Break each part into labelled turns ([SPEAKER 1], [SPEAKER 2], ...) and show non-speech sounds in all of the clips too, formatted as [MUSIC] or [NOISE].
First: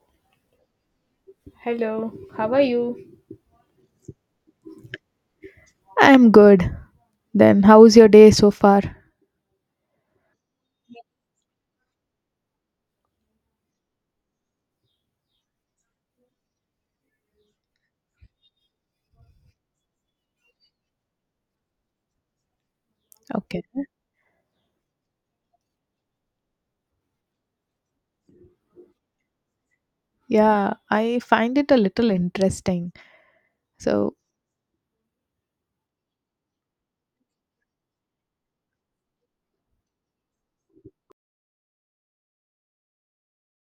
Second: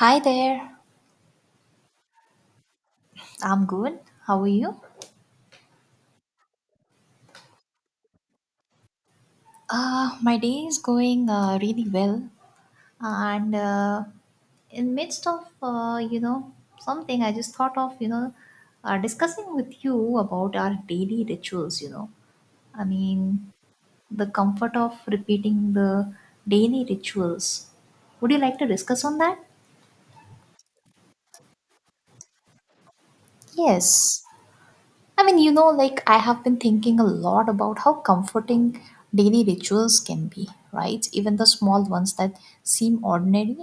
[SPEAKER 1] Hi there.
[SPEAKER 2] Hello, how are you?
[SPEAKER 1] I'm good. How are you?
[SPEAKER 2] I'm good. Then, how's your day so far?
[SPEAKER 1] My day is going really well, and in midst of something, I just thought of discussing with you about our daily rituals. I mean
[SPEAKER 2] Okay.
[SPEAKER 1] the comfort of repeating the daily rituals. Would you like to discuss on that?
[SPEAKER 2] Yeah, I find it a little interesting. So,
[SPEAKER 1] Yes. I mean, like I have been thinking a lot about how comforting daily rituals can be, right? Even the small ones that seem ordinary.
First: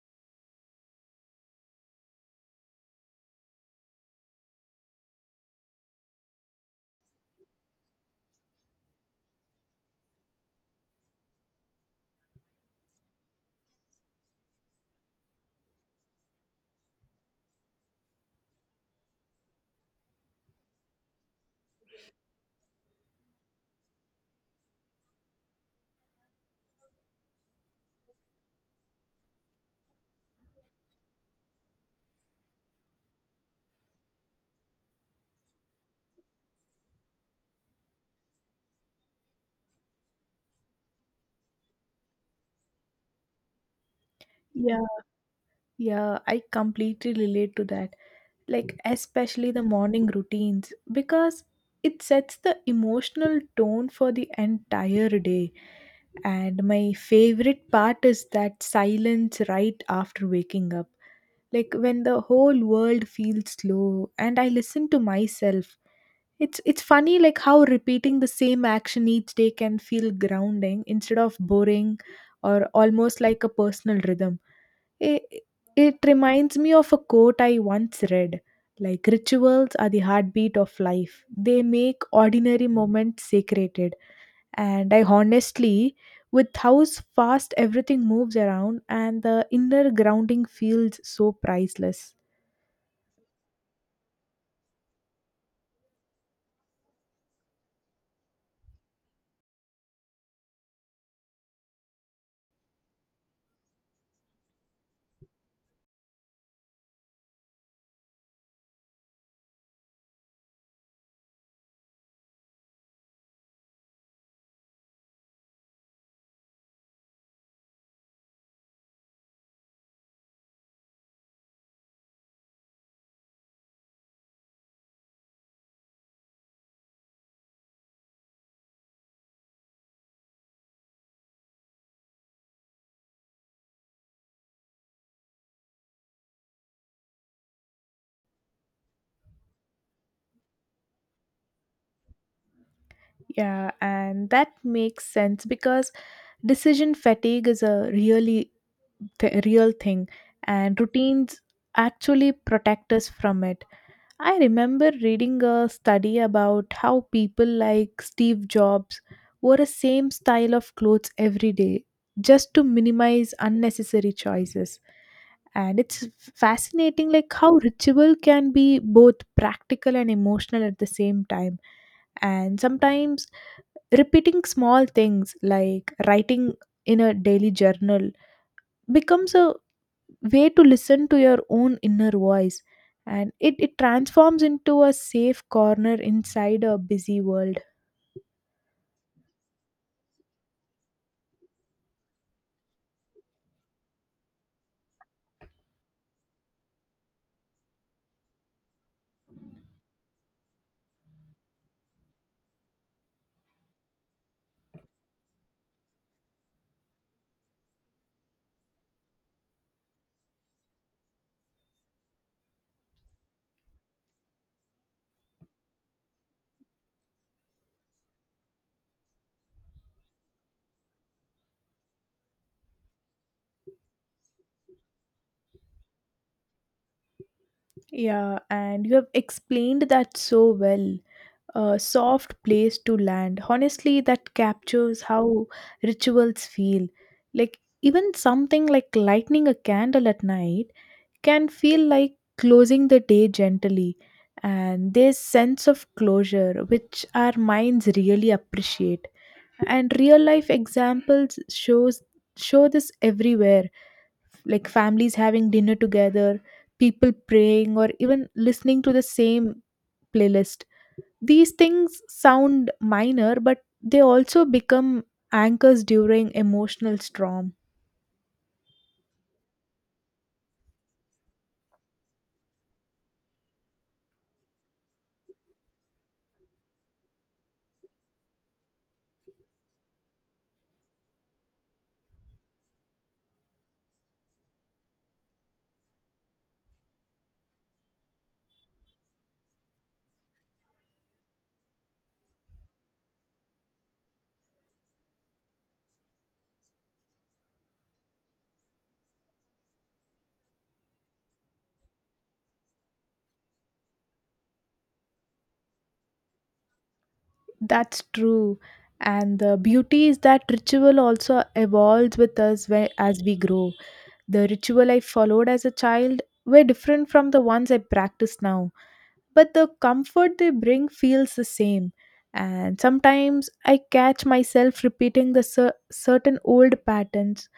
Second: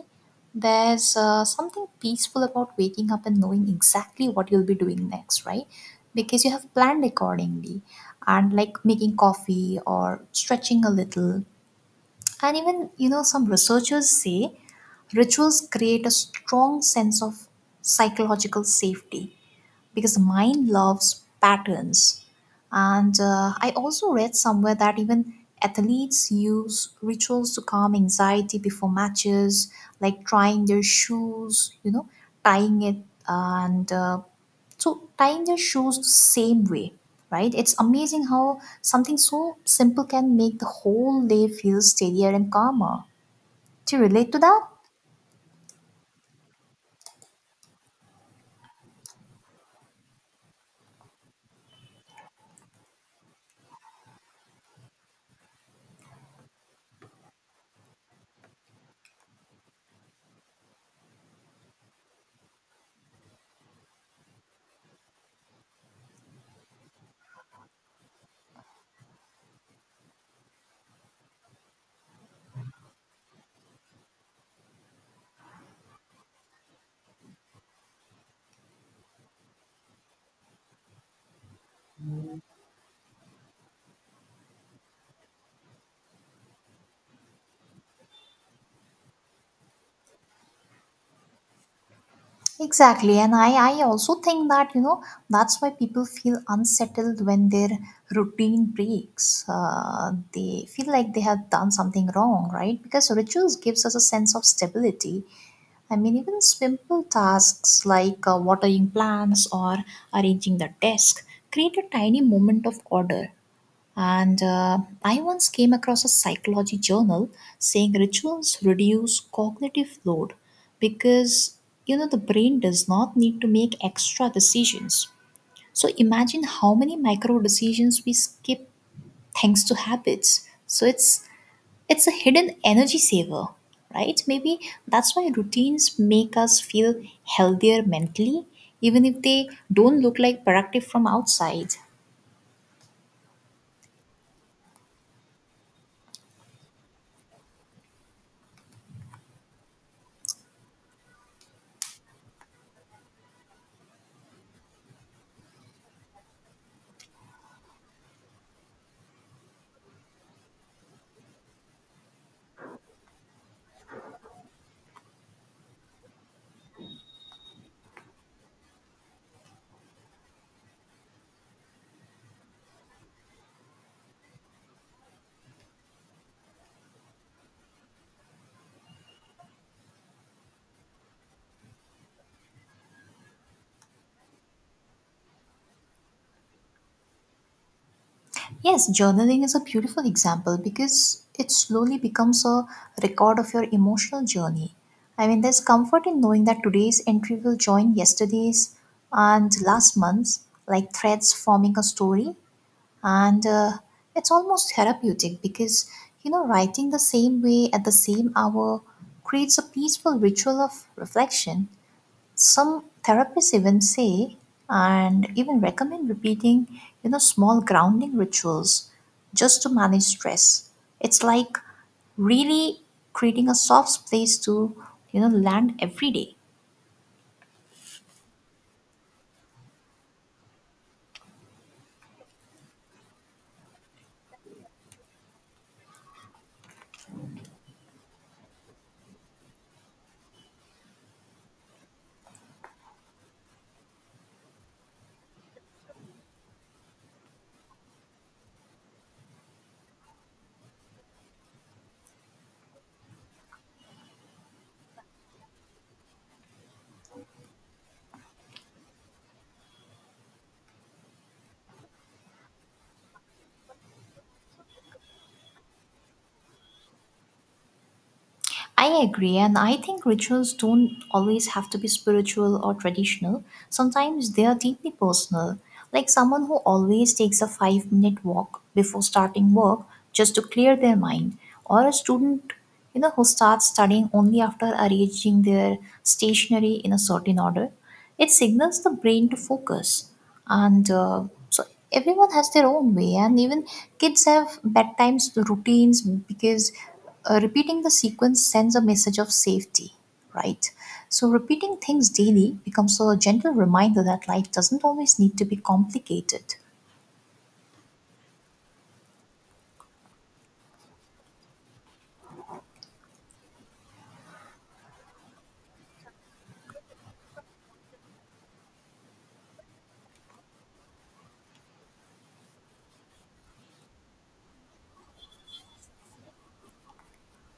[SPEAKER 1] There's something peaceful about waking up and knowing exactly what you'll be doing next, right? Because you have planned accordingly and like making coffee or stretching a little. And even, some researchers say rituals create a strong sense of psychological safety because the mind loves patterns. And I also read somewhere that even athletes use rituals to calm anxiety before matches, like trying their shoes, tying it, and so tying their shoes the same way, right? It's amazing how something so simple can make the whole day feel steadier and calmer. Do you relate to that?
[SPEAKER 2] yeah, yeah, I completely relate to that. Like, especially the morning routines, because it sets the emotional tone for the entire day. And my favorite part is that silence right after waking up. Like, when the whole world feels slow and I listen to myself. It's funny like how repeating the same action each day can feel grounding instead of boring or almost like a personal rhythm. It, it reminds me of a quote I once read, like rituals are the heartbeat of life. They make ordinary moments sacred. And I honestly, with how fast everything moves around, and the inner grounding feels so priceless.
[SPEAKER 1] Exactly. And I also think that, that's why people feel unsettled when their routine breaks. They feel like they have done something wrong, right? Because rituals gives us a sense of stability. I mean, even simple tasks like watering plants or arranging the desk create a tiny moment of order. And I once came across a psychology journal saying rituals reduce cognitive load because the brain does not need to make extra decisions. So imagine how many micro decisions we skip thanks to habits. So it's a hidden energy saver, right? Maybe that's why routines make us feel healthier mentally even if they don't look like productive from outside.
[SPEAKER 2] Yeah, and that makes sense because decision fatigue is a really real thing, and routines actually protect us from it. I remember reading a study about how people like Steve Jobs wore a same style of clothes every day just to minimize unnecessary choices. And it's fascinating like how ritual can be both practical and emotional at the same time. And sometimes repeating small things like writing in a daily journal becomes a way to listen to your own inner voice, and it transforms into a safe corner inside a busy world.
[SPEAKER 1] Yes, journaling is a beautiful example because it slowly becomes a record of your emotional journey. I mean, there's comfort in knowing that today's entry will join yesterday's and last month's, like threads forming a story. And it's almost therapeutic because, writing the same way at the same hour creates a peaceful ritual of reflection. Some therapists even say and even recommend repeating small grounding rituals just to manage stress. It's like really creating a soft place to land every day.
[SPEAKER 2] Yeah, and you have explained that so well. A soft place to land. Honestly, that captures how rituals feel. Like, even something like lighting a candle at night can feel like closing the day gently, and this sense of closure which our minds really appreciate. And real life examples shows show this everywhere, like families having dinner together, people praying, or even listening to the same playlist. These things sound minor, but they also become anchors during emotional storm.
[SPEAKER 1] I agree, and I think rituals don't always have to be spiritual or traditional. Sometimes they are deeply personal, like someone who always takes a 5-minute walk before starting work just to clear their mind, or a student who starts studying only after arranging their stationery in a certain order. It signals the brain to focus, and so everyone has their own way and even kids have bedtimes routines because repeating the sequence sends a message of safety, right? So repeating things daily becomes a gentle reminder that life doesn't always need to be complicated.
[SPEAKER 2] That's true. And the beauty is that ritual also evolves with us where, as we grow. The ritual I followed as a child were different from the ones I practice now, but the comfort they bring feels the same. And sometimes I catch myself repeating the certain old patterns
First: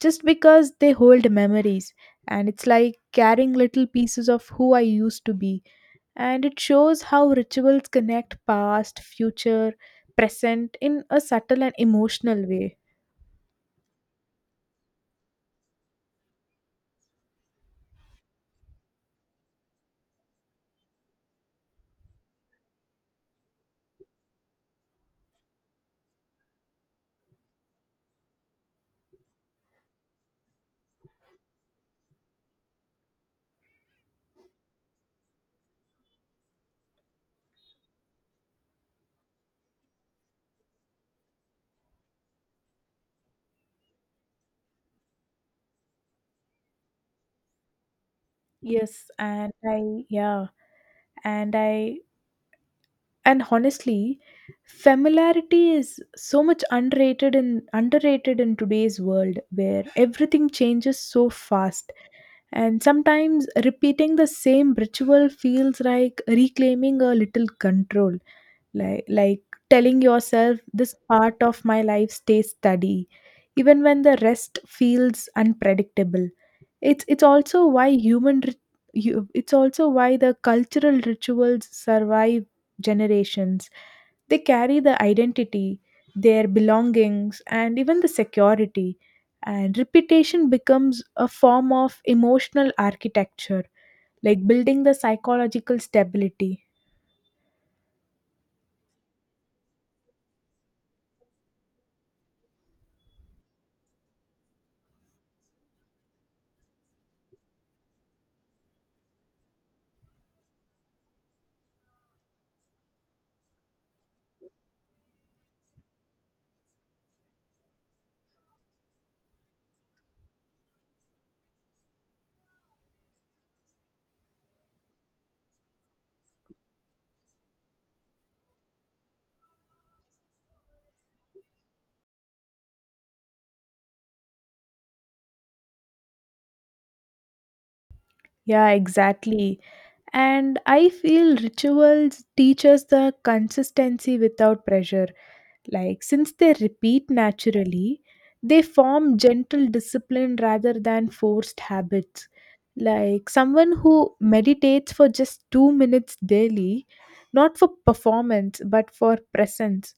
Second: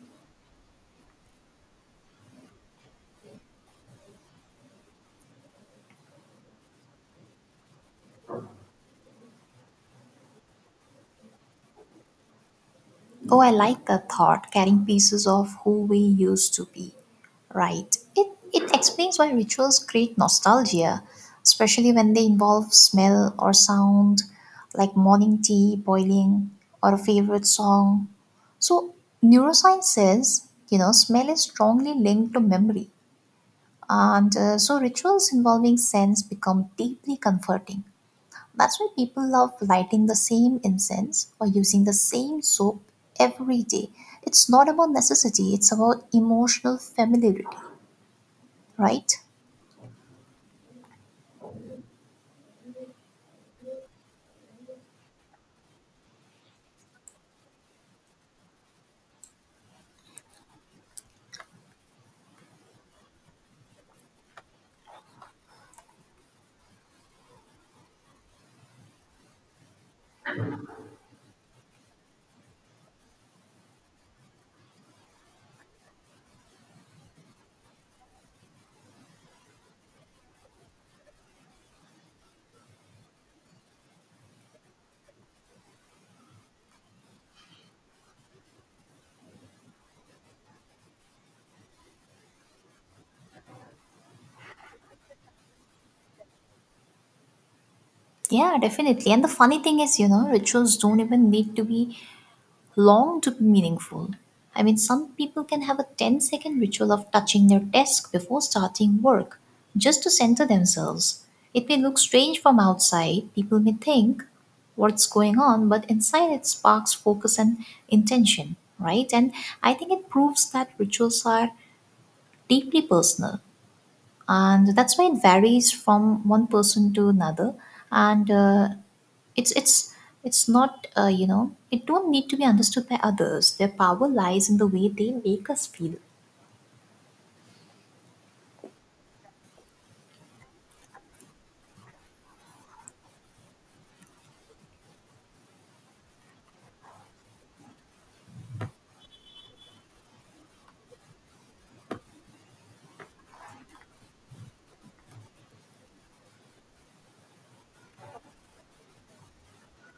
[SPEAKER 2] just because they hold memories. And it's like carrying little pieces of who I used to be, and it shows how rituals connect past, future, present in a subtle and emotional way.
[SPEAKER 1] Oh, I like that thought, carrying pieces of who we used to be. Right. It explains why rituals create nostalgia, especially when they involve smell or sound, like morning tea boiling or a favorite song. So, neuroscience says, smell is strongly linked to memory. And So, rituals involving sense become deeply comforting. That's why people love lighting the same incense or using the same soap every day. It's not about necessity, it's about emotional familiarity,
[SPEAKER 2] Yes,
[SPEAKER 1] right?
[SPEAKER 2] and I, yeah, and I, And honestly, familiarity is so much underrated in today's world where everything changes so fast. And sometimes repeating the same ritual feels like reclaiming a little control. Like telling yourself this part of my life stays steady even when the rest feels unpredictable. It's also why it's also why the cultural rituals survive generations. They carry the identity, their belongings, and even the security. And repetition becomes a form of emotional architecture, like building the psychological stability.
[SPEAKER 1] Yeah, definitely. And the funny thing is, rituals don't even need to be long to be meaningful. I mean, some people can have a ten-second ritual of touching their desk before starting work just to center themselves. It may look strange from outside, people may think what's going on, but inside it sparks focus and intention, right? And I think it proves that rituals are deeply personal and that's why it varies from one person to another and it's it's it's not, it don't need to be understood by others. Their power lies in the way they make us feel.
[SPEAKER 2] Yeah, exactly. And I feel rituals teach us the consistency without pressure. Like, since they repeat naturally, they form gentle discipline rather than forced habits. Like, someone who meditates for just 2 minutes daily, not for performance, but for presence.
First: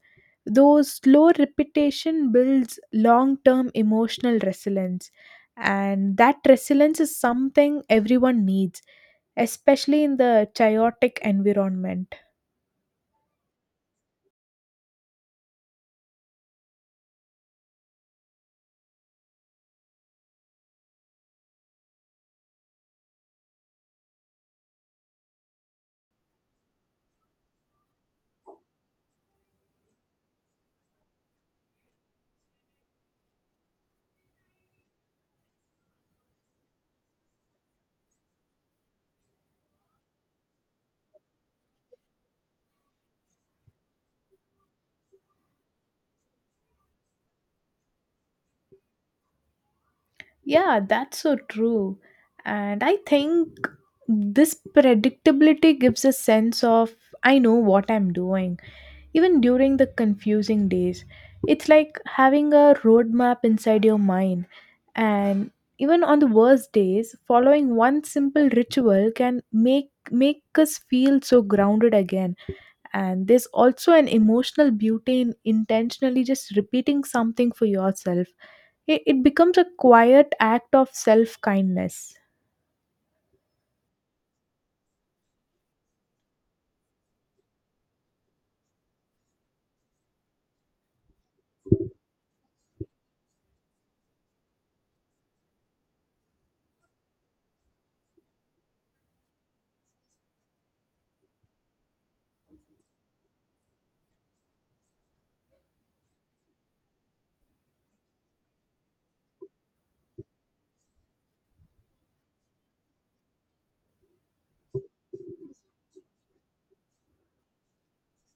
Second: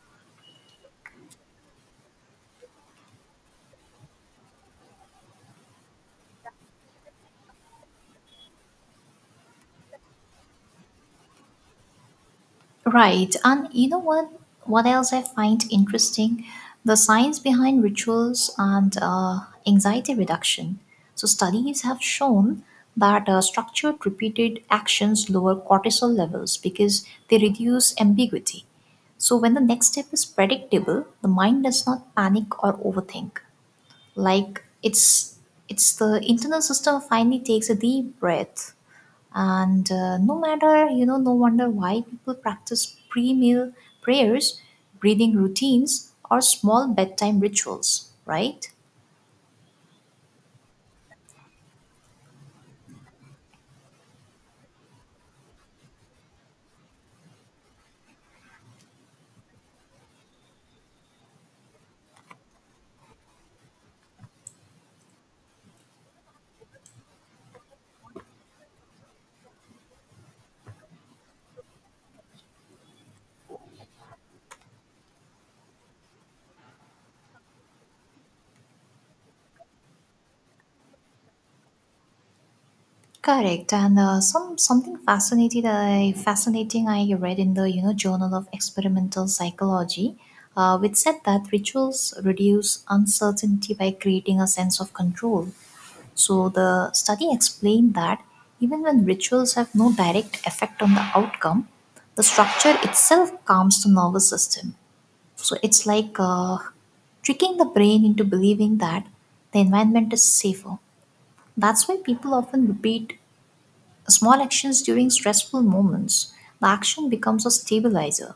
[SPEAKER 2] Those slow repetition builds long term emotional resilience. And that resilience is something everyone needs, especially in the chaotic environment.
[SPEAKER 1] Right. And you know what? What else I find interesting? The science behind rituals and anxiety reduction. So, studies have shown that structured, repeated actions lower cortisol levels because they reduce ambiguity. So, when the next step is predictable, the mind does not panic or overthink. Like it's the internal system finally takes a deep breath. And no matter you know No wonder why people practice pre-meal prayers, breathing routines, or small bedtime rituals, right?
[SPEAKER 2] Yeah, that's so true. And I think this predictability gives a sense of I know what I'm doing, even during the confusing days. It's like having a roadmap inside your mind. And even on the worst days, following one simple ritual can make us feel so grounded again. And there's also an emotional beauty in intentionally just repeating something for yourself. It becomes a quiet act of self kindness.
[SPEAKER 1] Correct. And something fascinating, I read in the journal of experimental psychology, which said that rituals reduce uncertainty by creating a sense of control. So the study explained that even when rituals have no direct effect on the outcome, the structure itself calms the nervous system. So it's like tricking the brain into believing that the environment is safer. That's why people often repeat small actions during stressful moments. The action becomes a stabilizer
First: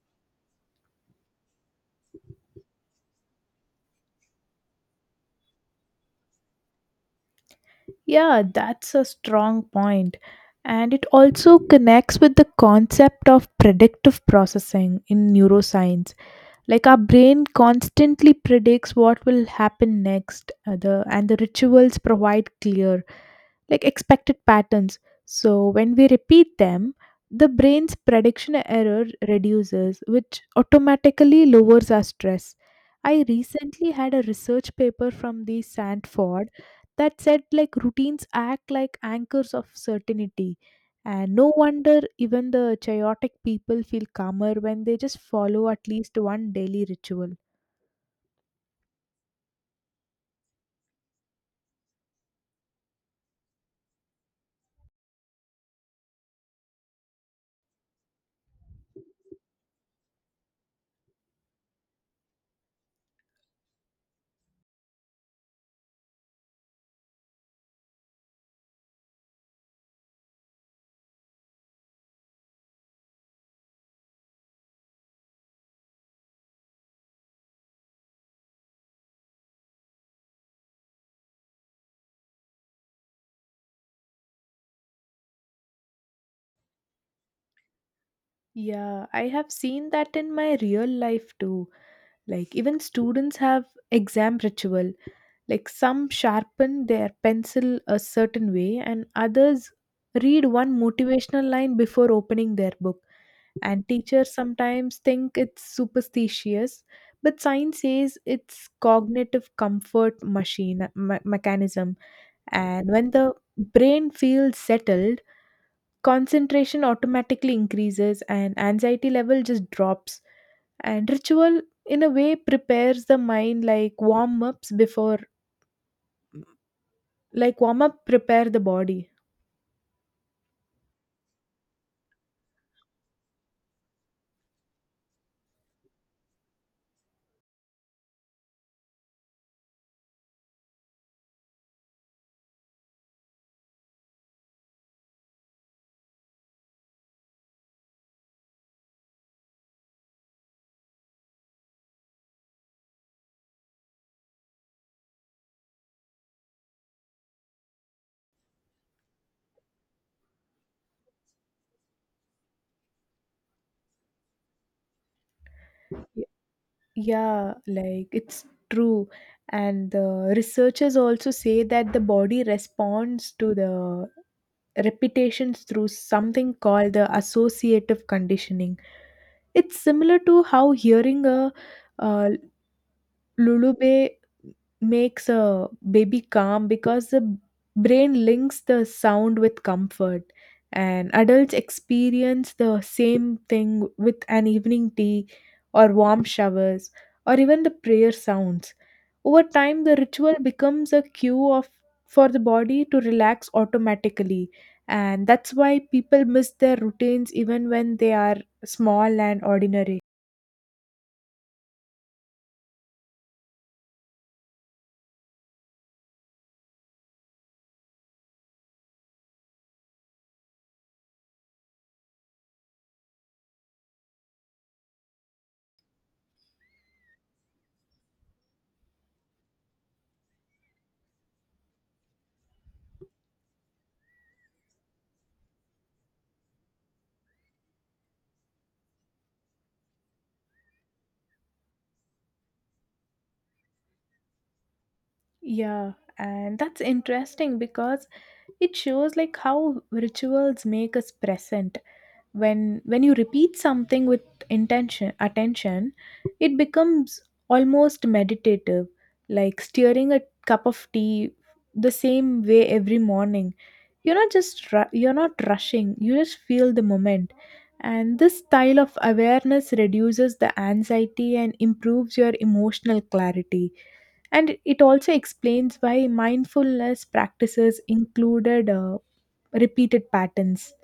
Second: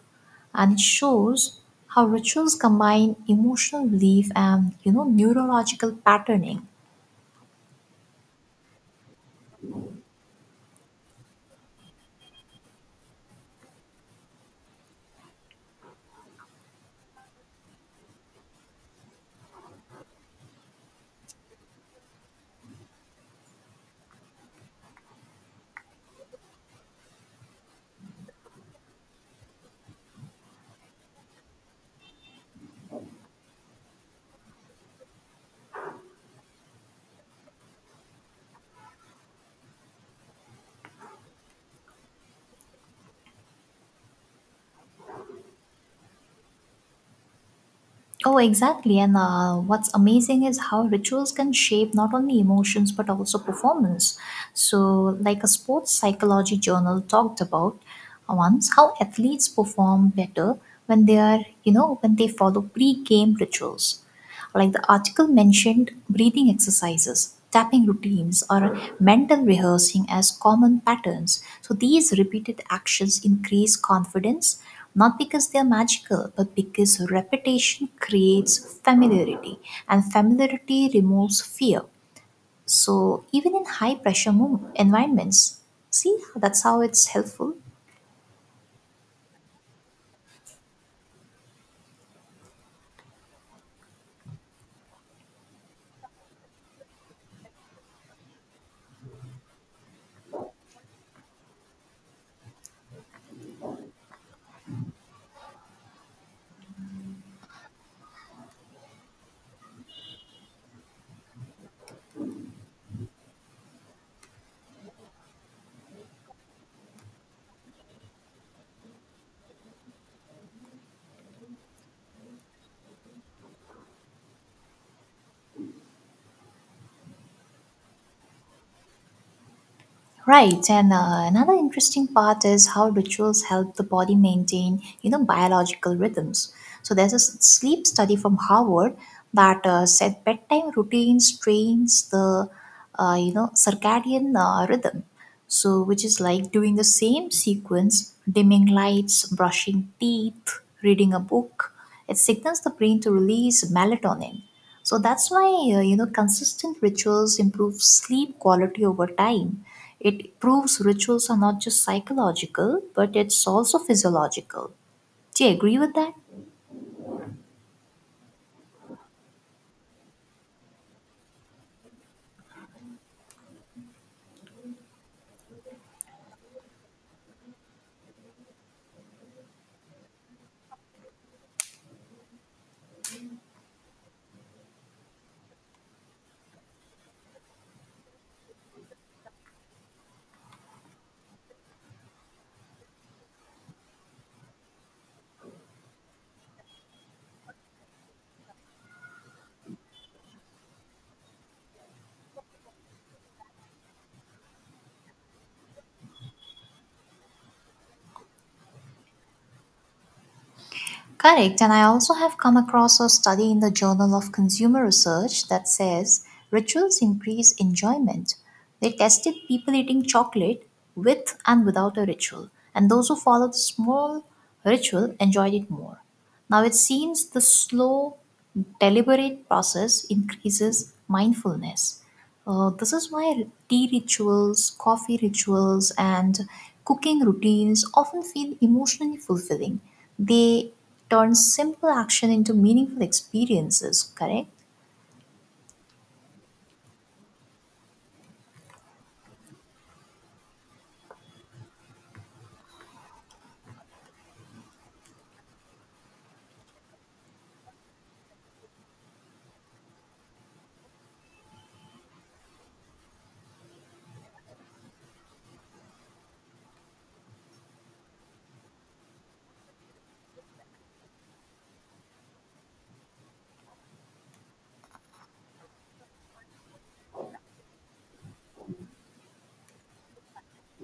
[SPEAKER 1] and it shows how rituals combine emotional belief and neurological patterning.
[SPEAKER 2] Yeah, that's a strong point. And it also connects with the concept of predictive processing in neuroscience, like our brain constantly predicts what will happen next. Uh, the and the rituals provide clear like expected patterns. So when we repeat them, the brain's prediction error reduces, which automatically lowers our stress. I recently had a research paper from the Sandford that said like routines act like anchors of certainty, and no wonder even the chaotic people feel calmer when they just follow at least one daily ritual.
[SPEAKER 1] Oh, exactly. And what's amazing is how rituals can shape not only emotions but also performance. So, like a sports psychology journal talked about once, how athletes perform better when they are, you know, when they follow pre game rituals. Like the article mentioned, breathing exercises, tapping routines, or mental rehearsing as common patterns. So these repeated actions increase confidence, not because they are magical, but because repetition creates familiarity, and familiarity removes fear. So even in high pressure environments, see that's how it's helpful.
[SPEAKER 2] Yeah, I have seen that in my real life too. Like even students have exam ritual, like some sharpen their pencil a certain way and others read one motivational line before opening their book. And teachers sometimes think it's superstitious, but science says it's cognitive comfort machine mechanism. And when the brain feels settled, concentration automatically increases and anxiety level just drops. And ritual in a way prepares the mind like warm ups before, like warm up prepare the body.
[SPEAKER 1] Right, and another interesting part is how rituals help the body maintain, biological rhythms. So there's a sleep study from Harvard that said bedtime routine strains the, circadian rhythm. So which is like doing the same sequence, dimming lights, brushing teeth, reading a book. It signals the brain to release melatonin. So that's why consistent rituals improve sleep quality over time. It proves rituals are not just psychological, but it's also physiological. Do you agree with that?
[SPEAKER 2] Y- yeah, like it's true. And the researchers also say that the body responds to the repetitions through something called the associative conditioning. It's similar to how hearing a uh, Lulube makes a baby calm because the brain links the sound with comfort. And adults experience the same thing with an evening tea or warm showers or even the prayer sounds. Over time, the ritual becomes a cue of for the body to relax automatically. And that's why people miss their routines even when they are small and ordinary.
[SPEAKER 1] Correct. And I also have come across a study in the Journal of Consumer Research that says rituals increase enjoyment. They tested people eating chocolate with and without a ritual, and those who followed the small ritual enjoyed it more. Now it seems the slow, deliberate process increases mindfulness. This is why tea rituals, coffee rituals, and cooking routines often feel emotionally fulfilling. They turn simple action into meaningful experiences, correct?
[SPEAKER 2] Yeah, and that's interesting because it shows like how rituals make us present. When you repeat something with intention attention, it becomes almost meditative, like stirring a cup of tea the same way every morning. You're not rushing. You just feel the moment. And this style of awareness reduces the anxiety and improves your emotional clarity. And it also explains why mindfulness practices included repeated patterns.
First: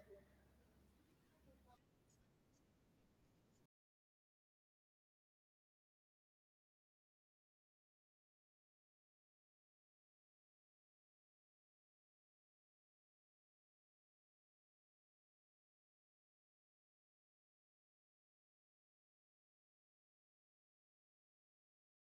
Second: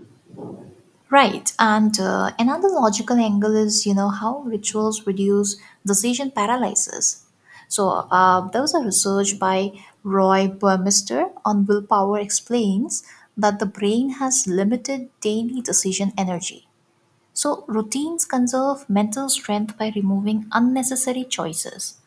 [SPEAKER 1] Right. And another logical angle is, how rituals reduce decision paralysis. So there was a research by Roy Burmester on willpower explains that the brain has limited daily decision energy. So, routines conserve mental strength by removing unnecessary choices.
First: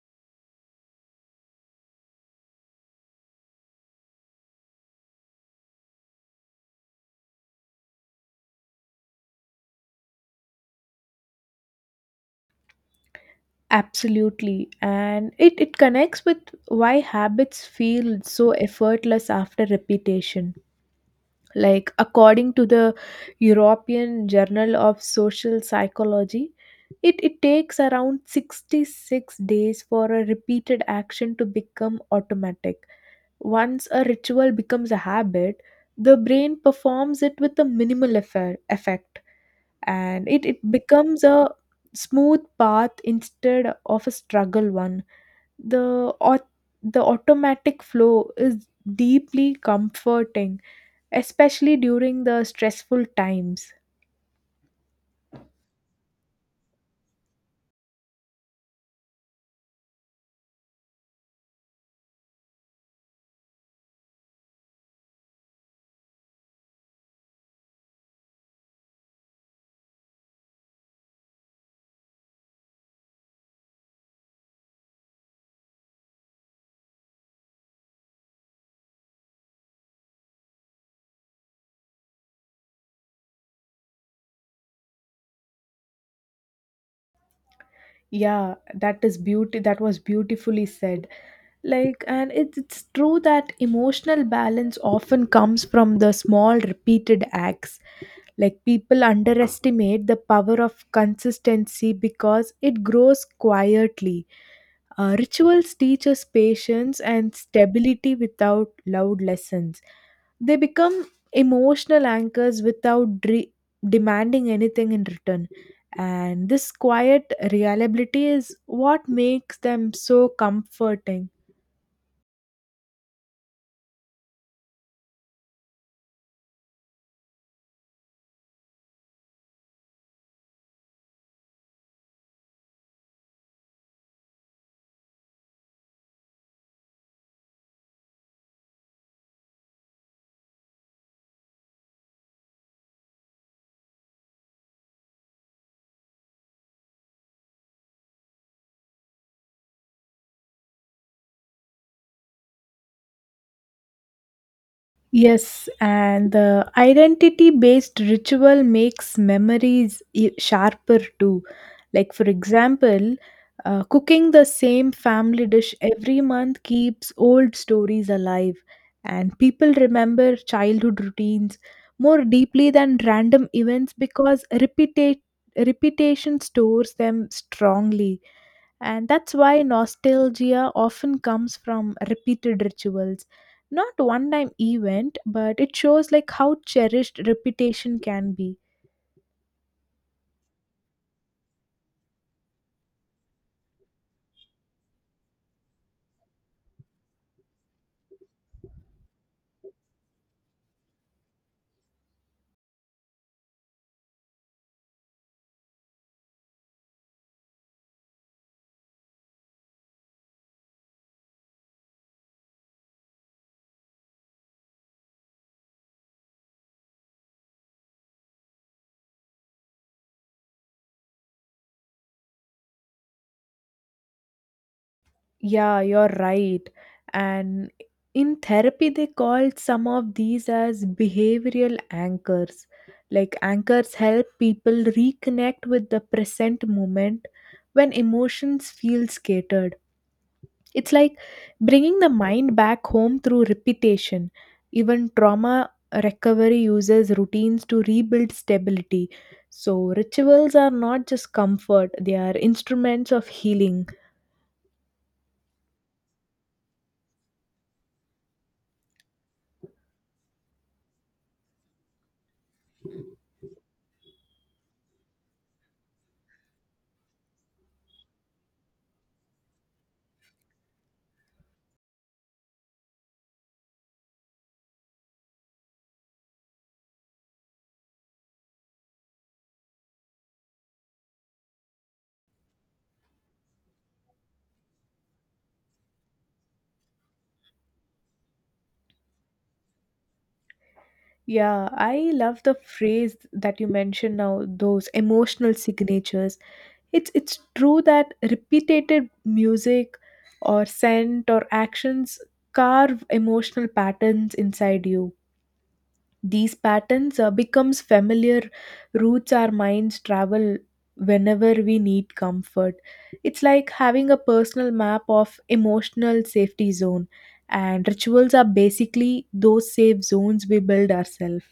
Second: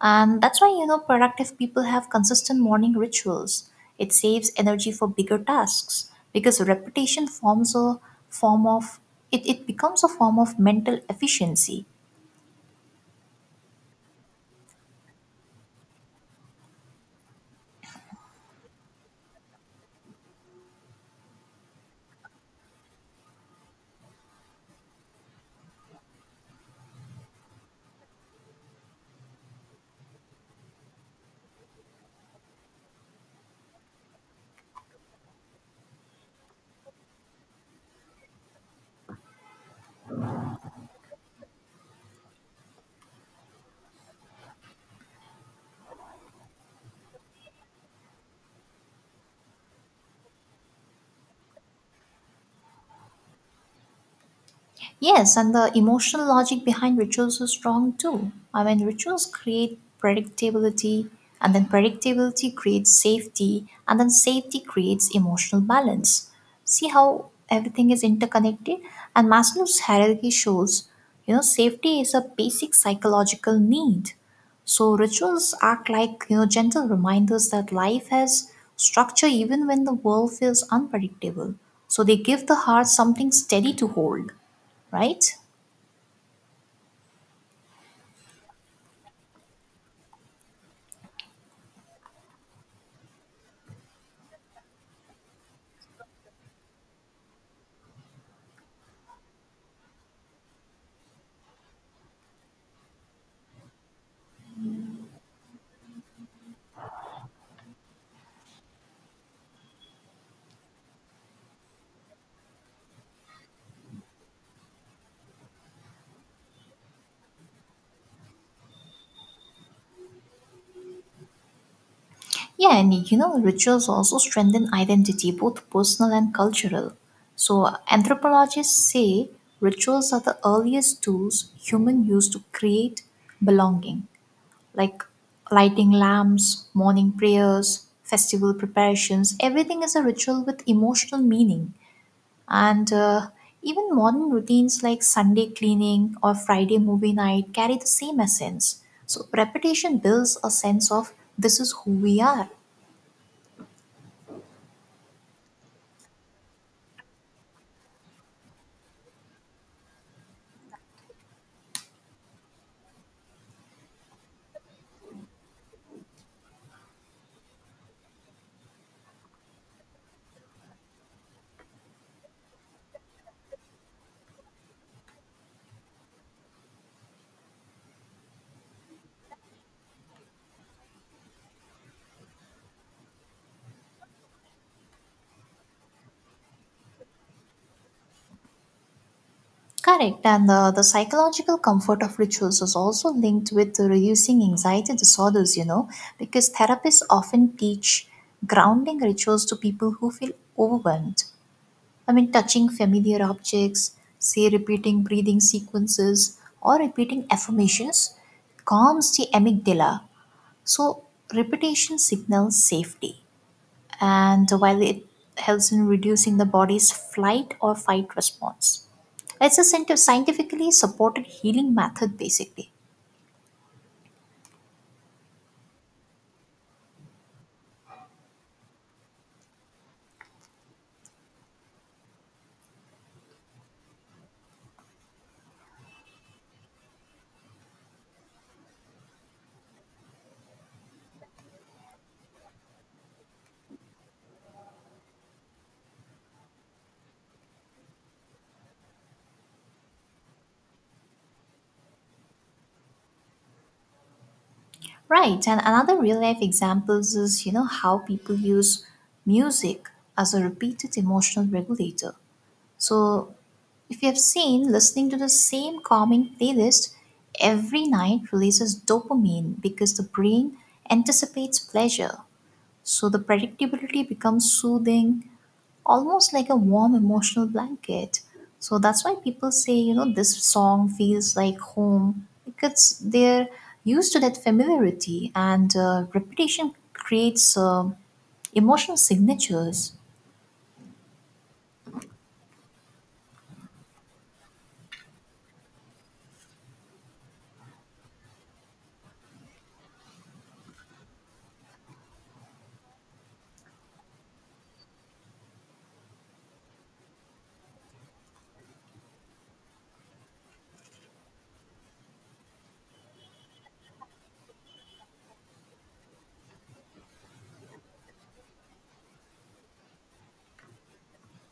[SPEAKER 1] And that's why, productive people have consistent morning rituals. It saves energy for bigger tasks because repetition forms a form of, it becomes a form of mental efficiency.
[SPEAKER 2] Absolutely. And it connects with why habits feel so effortless after repetition. Like, according to the European Journal of Social Psychology, it takes around 66 days for a repeated action to become automatic. Once a ritual becomes a habit, the brain performs it with a minimal effort, and it becomes a smooth path instead of a struggle one. the au- the automatic flow is deeply comforting, especially during the stressful times.
[SPEAKER 1] Yes, and the emotional logic behind rituals is strong too. I mean, rituals create predictability, and then predictability creates safety, and then safety creates emotional balance. See how everything is interconnected? And Maslow's hierarchy shows, safety is a basic psychological need. So rituals act like, gentle reminders that life has structure even when the world feels unpredictable. So they give the heart something steady to hold, right?
[SPEAKER 2] Yeah, that is beauty, that was beautifully said. Like, and it's true that emotional balance often comes from the small repeated acts. Like people underestimate the power of consistency because it grows quietly. Rituals teach us patience and stability without loud lessons. They become emotional anchors without demanding anything in return. And this quiet reliability is what makes them so comforting.
[SPEAKER 1] Yeah, and rituals also strengthen identity, both personal and cultural. So, anthropologists say rituals are the earliest tools human used to create belonging, like lighting lamps, morning prayers, festival preparations. Everything is a ritual with emotional meaning. And even modern routines like Sunday cleaning or Friday movie night carry the same essence. So repetition builds a sense of this is who we are.
[SPEAKER 2] Yes, and the identity based ritual makes memories sharper too. Like, for example, cooking the same family dish every month keeps old stories alive, and people remember childhood routines more deeply than random events because repetition stores them strongly. And that's why nostalgia often comes from repeated rituals, not one time event, but it shows like how cherished repetition can be.
[SPEAKER 1] Correct. And the psychological comfort of rituals is also linked with the reducing anxiety disorders, because therapists often teach grounding rituals to people who feel overwhelmed. I mean, touching familiar objects, say repeating breathing sequences or repeating affirmations calms the amygdala. So, repetition signals safety, and while it helps in reducing the body's flight or fight response. It's a scientifically supported healing method, basically.
[SPEAKER 2] Yeah, you're right. And in therapy they called some of these as behavioral anchors. Like anchors help people reconnect with the present moment when emotions feel scattered. It's like bringing the mind back home through repetition. Even trauma recovery uses routines to rebuild stability. So, rituals are not just comfort, they are instruments of healing.
[SPEAKER 1] Right, and another real life examples is how people use music as a repeated emotional regulator. So, if you have seen, listening to the same calming playlist every night releases dopamine because the brain anticipates pleasure. So, the predictability becomes soothing, almost like a warm emotional blanket. So, that's why people say, this song feels like home because they're used to that familiarity and repetition creates. Emotional signatures.
[SPEAKER 2] Yeah, I love the phrase that you mentioned now, those emotional signatures. It's true that repeated music or scent or actions carve emotional patterns inside you. These patterns becomes familiar routes our minds travel whenever we need comfort. It's like having a personal map of emotional safety zone, and rituals are basically those safe zones we build ourselves.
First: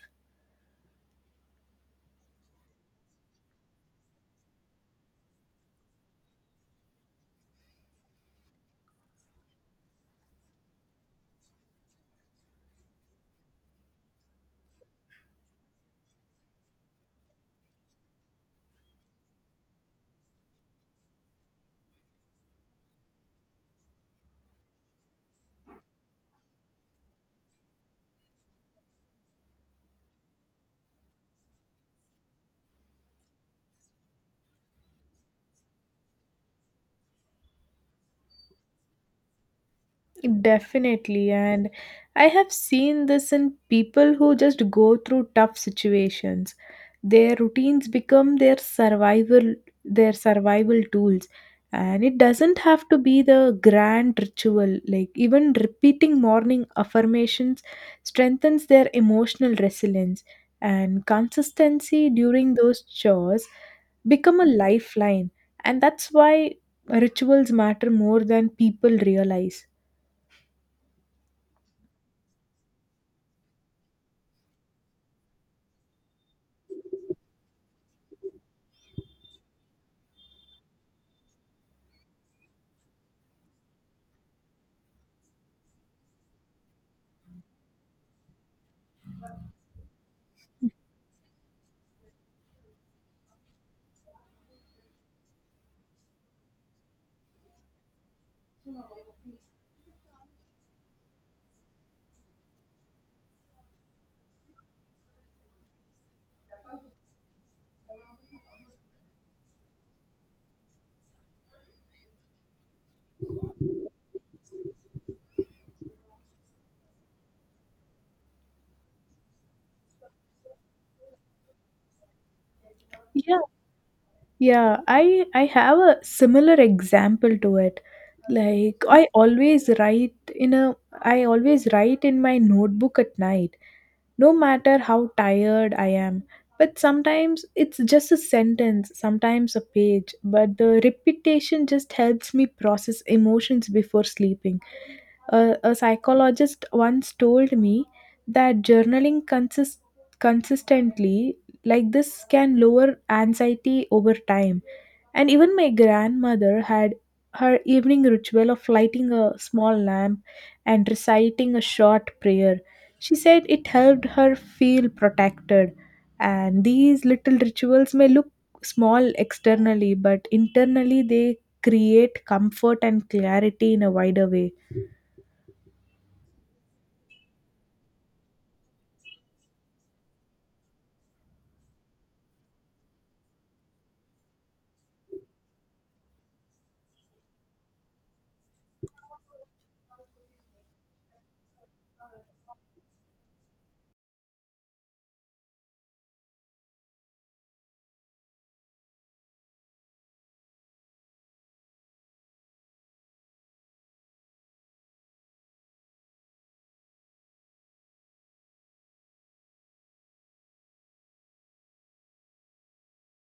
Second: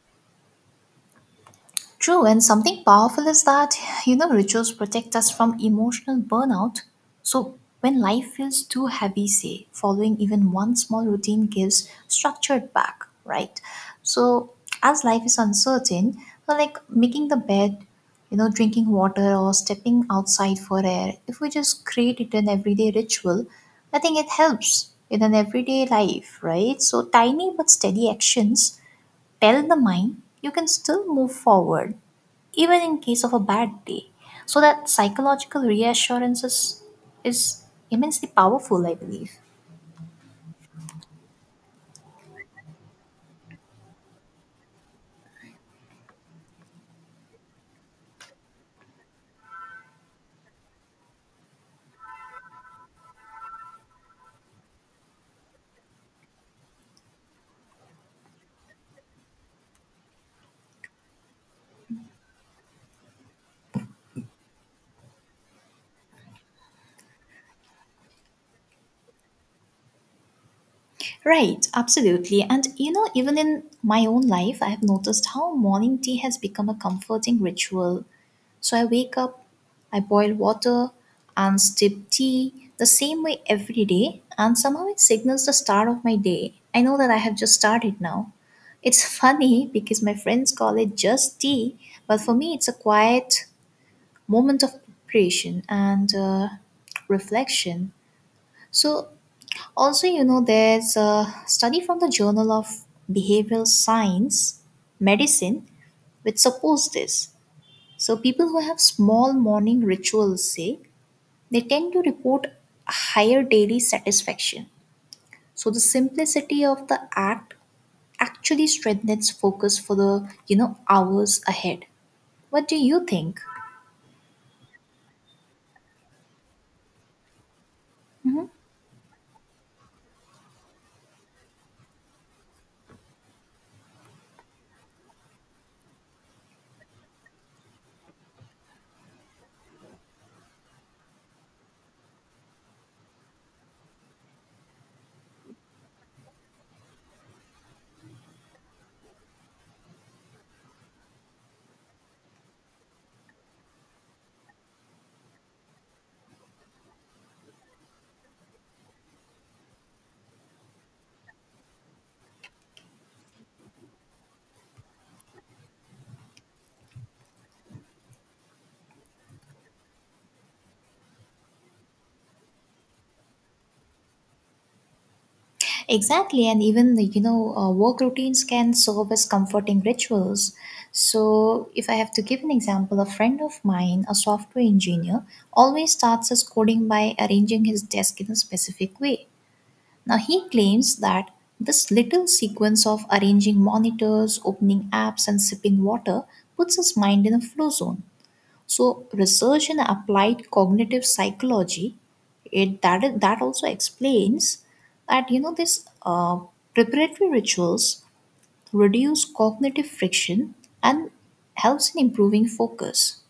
[SPEAKER 1] True, and something powerful is that, rituals protect us from emotional burnout. So when life feels too heavy, say, following even one small routine gives structured back, right? So as life is uncertain, so like making the bed, you know, drinking water or stepping outside for air, if we just create it an everyday ritual, I think it helps in an everyday life, right? So tiny but steady actions tell the mind you can still move forward even in case of a bad day, so that psychological reassurance is immensely powerful, I believe.
[SPEAKER 2] Definitely. And I have seen this in people who just go through tough situations. Their routines become their survival tools. And it doesn't have to be the grand ritual. Like even repeating morning affirmations strengthens their emotional resilience, and consistency during those chores become a lifeline. And that's why rituals matter more than people realize.
[SPEAKER 1] Right, absolutely. And you know, even in my own life, I have noticed how morning tea has become a comforting ritual. So I wake up, I boil water, and sip tea the same way every day, and somehow it signals the start of my day. I know that I have just started now. It's [LAUGHS] funny because my friends call it just tea, but for me, it's a quiet moment of preparation and reflection. So also, you know, there's a study from the Journal of Behavioral Science, Medicine, which supports this. So, people who have small morning rituals say they tend to report a higher daily satisfaction. So, the simplicity of the act actually strengthens focus for the, you know, hours ahead. What do you
[SPEAKER 2] Yeah,
[SPEAKER 1] think?
[SPEAKER 2] yeah. I have a similar example to it. Like I always write in a I always write in my notebook at night, no matter how tired I am. But sometimes it's just a sentence, sometimes a page, but the repetition just helps me process emotions before sleeping. A psychologist once told me that journaling consists consistently like this can lower anxiety over time. And even my grandmother had her evening ritual of lighting a small lamp and reciting a short prayer. She said it helped her feel protected, and these little rituals may look small externally but internally they create comfort and clarity in a wider way.
[SPEAKER 1] Exactly, and even you know, work routines can serve as comforting rituals. So, if I have to give an example, a friend of mine, a software engineer, always starts his coding by arranging his desk in a specific way. Now, he claims that this little sequence of arranging monitors, opening apps, and sipping water puts his mind in a flow zone. So research in applied cognitive psychology, it that that also explains that you know this preparatory rituals reduce cognitive friction and helps in improving focus.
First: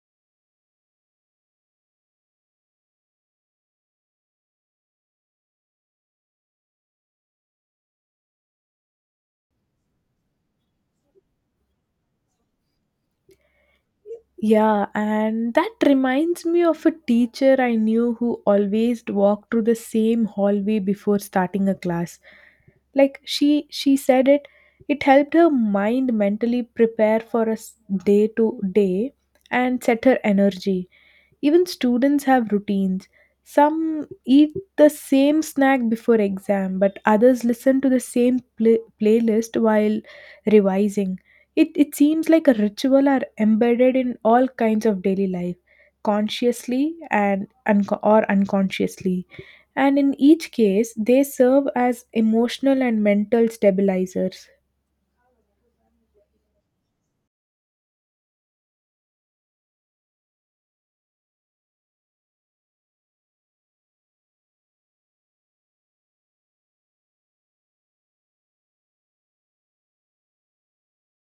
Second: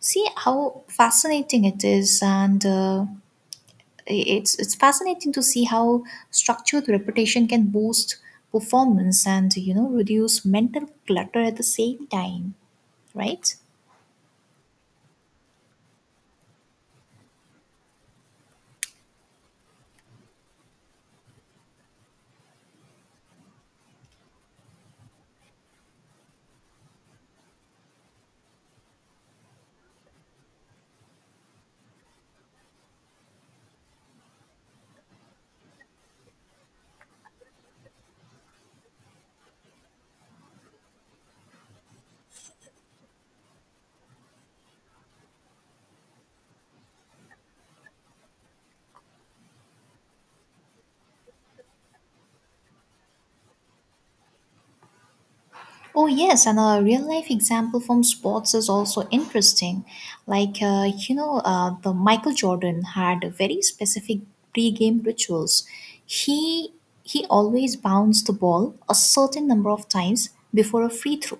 [SPEAKER 1] See how fascinating it is, and it's fascinating to see how structured repetition can boost performance and you know reduce mental clutter at the same time, right?
[SPEAKER 2] Yeah, and that reminds me of a teacher I knew who always walked through the same hallway before starting a class. Like she said it it helped her mind mentally prepare for a day to day and set her energy. Even students have routines. Some eat the same snack before exam, but others listen to the same playlist while revising. It seems like a ritual are embedded in all kinds of daily life, consciously and unco- or unconsciously. And in each case, they serve as emotional and mental stabilizers.
[SPEAKER 1] Oh, yes, and a real life example from sports is also interesting. Like, you know, the Michael Jordan had very specific pre-game rituals. He he always bounced the ball a certain number of times before a free throw,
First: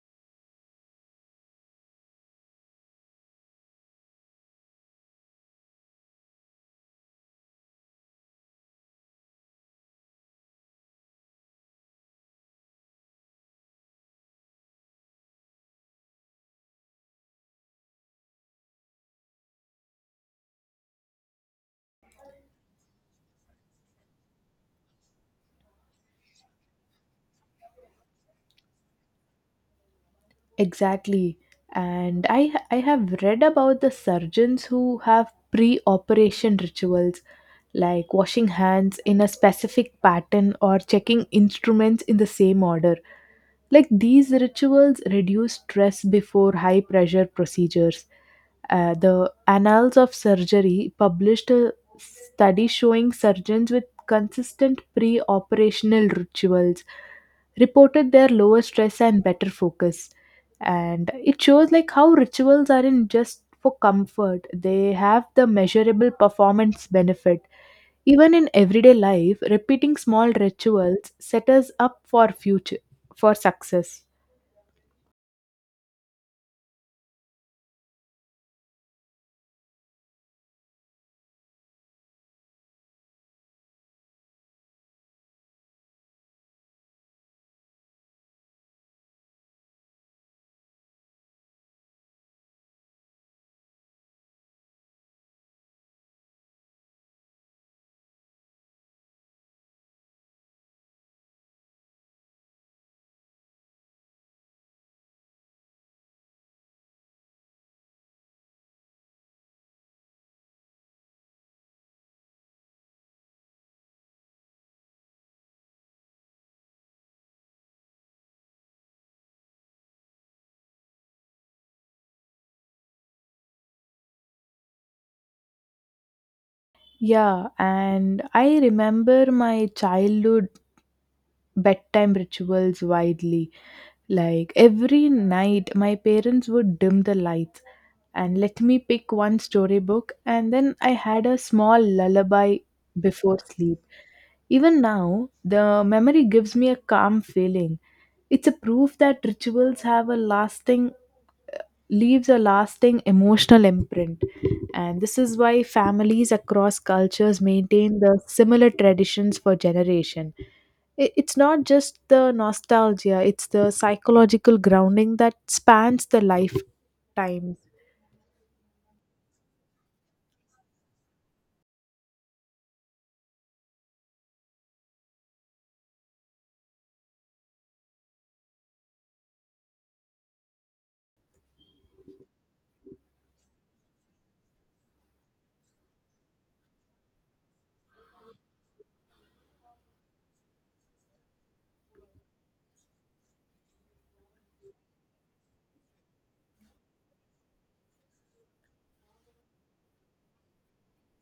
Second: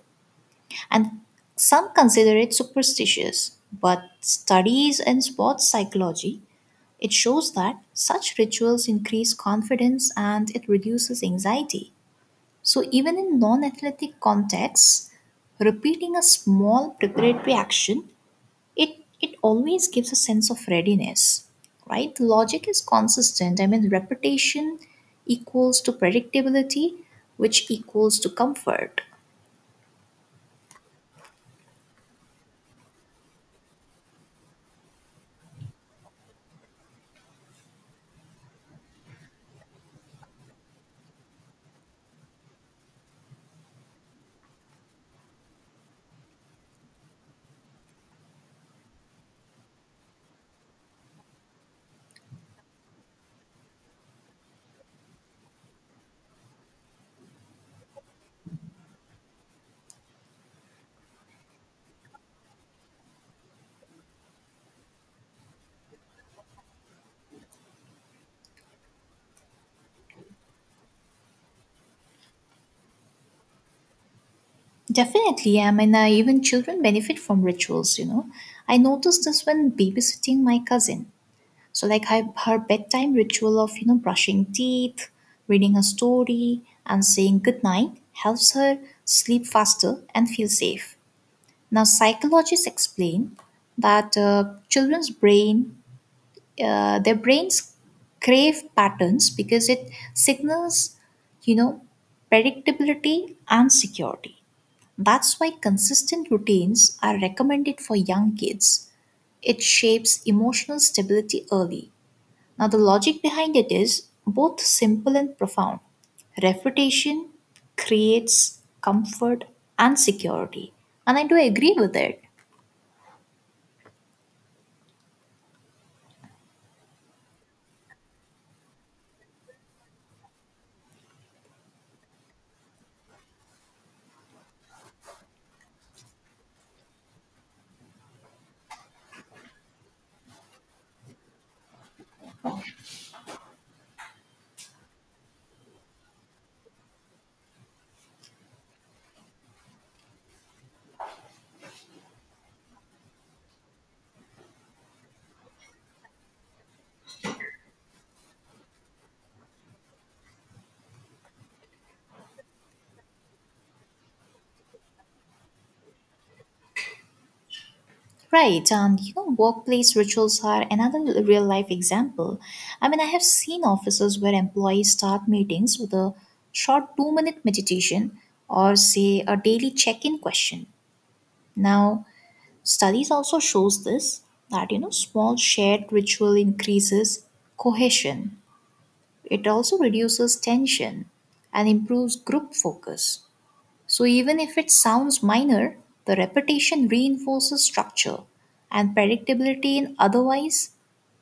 [SPEAKER 1] and some consider it superstitious. But studies in sports psychology it shows that such rituals increase confidence and it reduces anxiety. So, even in non athletic contexts, repeating a small preparatory action, it, it always gives a sense of readiness, right? The logic is consistent. I mean, repetition equals to predictability, which equals to comfort.
[SPEAKER 2] Exactly. And I have read about the surgeons who have pre-operation rituals like washing hands in a specific pattern or checking instruments in the same order. Like these rituals reduce stress before high pressure procedures. The Annals of Surgery published a study showing surgeons with consistent pre operational rituals reported their lower stress and better focus, and it shows like how rituals aren't just for comfort, they have the measurable performance benefit. Even in everyday life, repeating small rituals set us up for future, for success.
[SPEAKER 1] Definitely, I mean, even children benefit from rituals, you know. I noticed this when babysitting my cousin. So like I, her bedtime ritual of you know brushing teeth, reading a story, and saying goodnight helps her sleep faster and feel safe. Now psychologists explain that children's brains crave patterns because it signals, you know, predictability and security. That's why consistent routines are recommended for young kids. It shapes emotional stability early. Now, the logic behind it is both simple and profound. Reputation creates comfort and security. And I do agree with it.
[SPEAKER 2] Yeah, and I remember my childhood bedtime rituals widely. Like every night my parents would dim the lights and let me pick one storybook, and then I had a small lullaby before sleep. Even now, the memory gives me a calm feeling. It's a proof that rituals have a lasting, leaves a lasting emotional imprint. And this is why families across cultures maintain the similar traditions for generation. I- It's not just the nostalgia, it's the psychological grounding that spans the lifetime.
[SPEAKER 1] Right, and you know, workplace rituals are another real life example. I mean, I have seen offices where employees start meetings with a short 2 minute meditation or, say, a daily check in question. Now, studies also shows this that you know small shared ritual increases cohesion. It also reduces tension and improves group focus. So, even if it sounds minor, the repetition reinforces structure and predictability in otherwise,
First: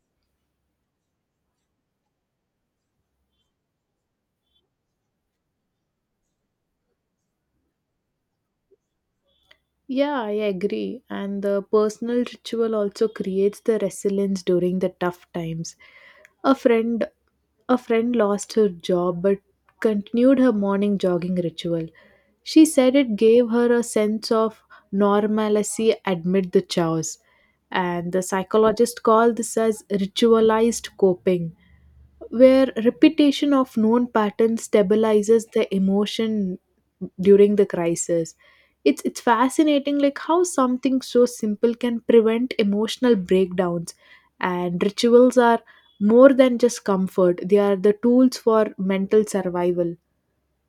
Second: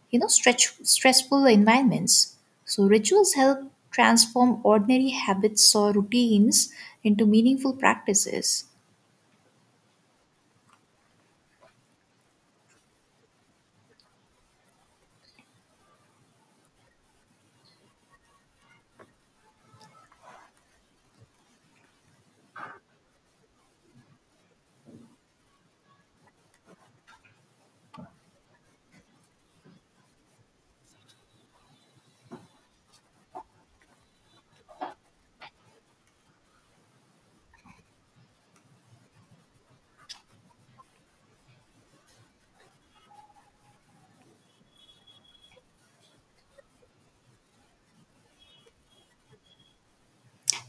[SPEAKER 1] you know, stressful environments. So, rituals help transform ordinary habits or routines into meaningful practices.
[SPEAKER 2] Yeah, I agree. And the personal ritual also creates the resilience during the tough times. A friend a friend lost her job but continued her morning jogging ritual. She said it gave her a sense of normalcy amid the chaos. And the psychologist called this as ritualized coping, where repetition of known patterns stabilizes the emotion during the crisis. It's fascinating like how something so simple can prevent emotional breakdowns, and rituals are more than just comfort, they are the tools for mental survival.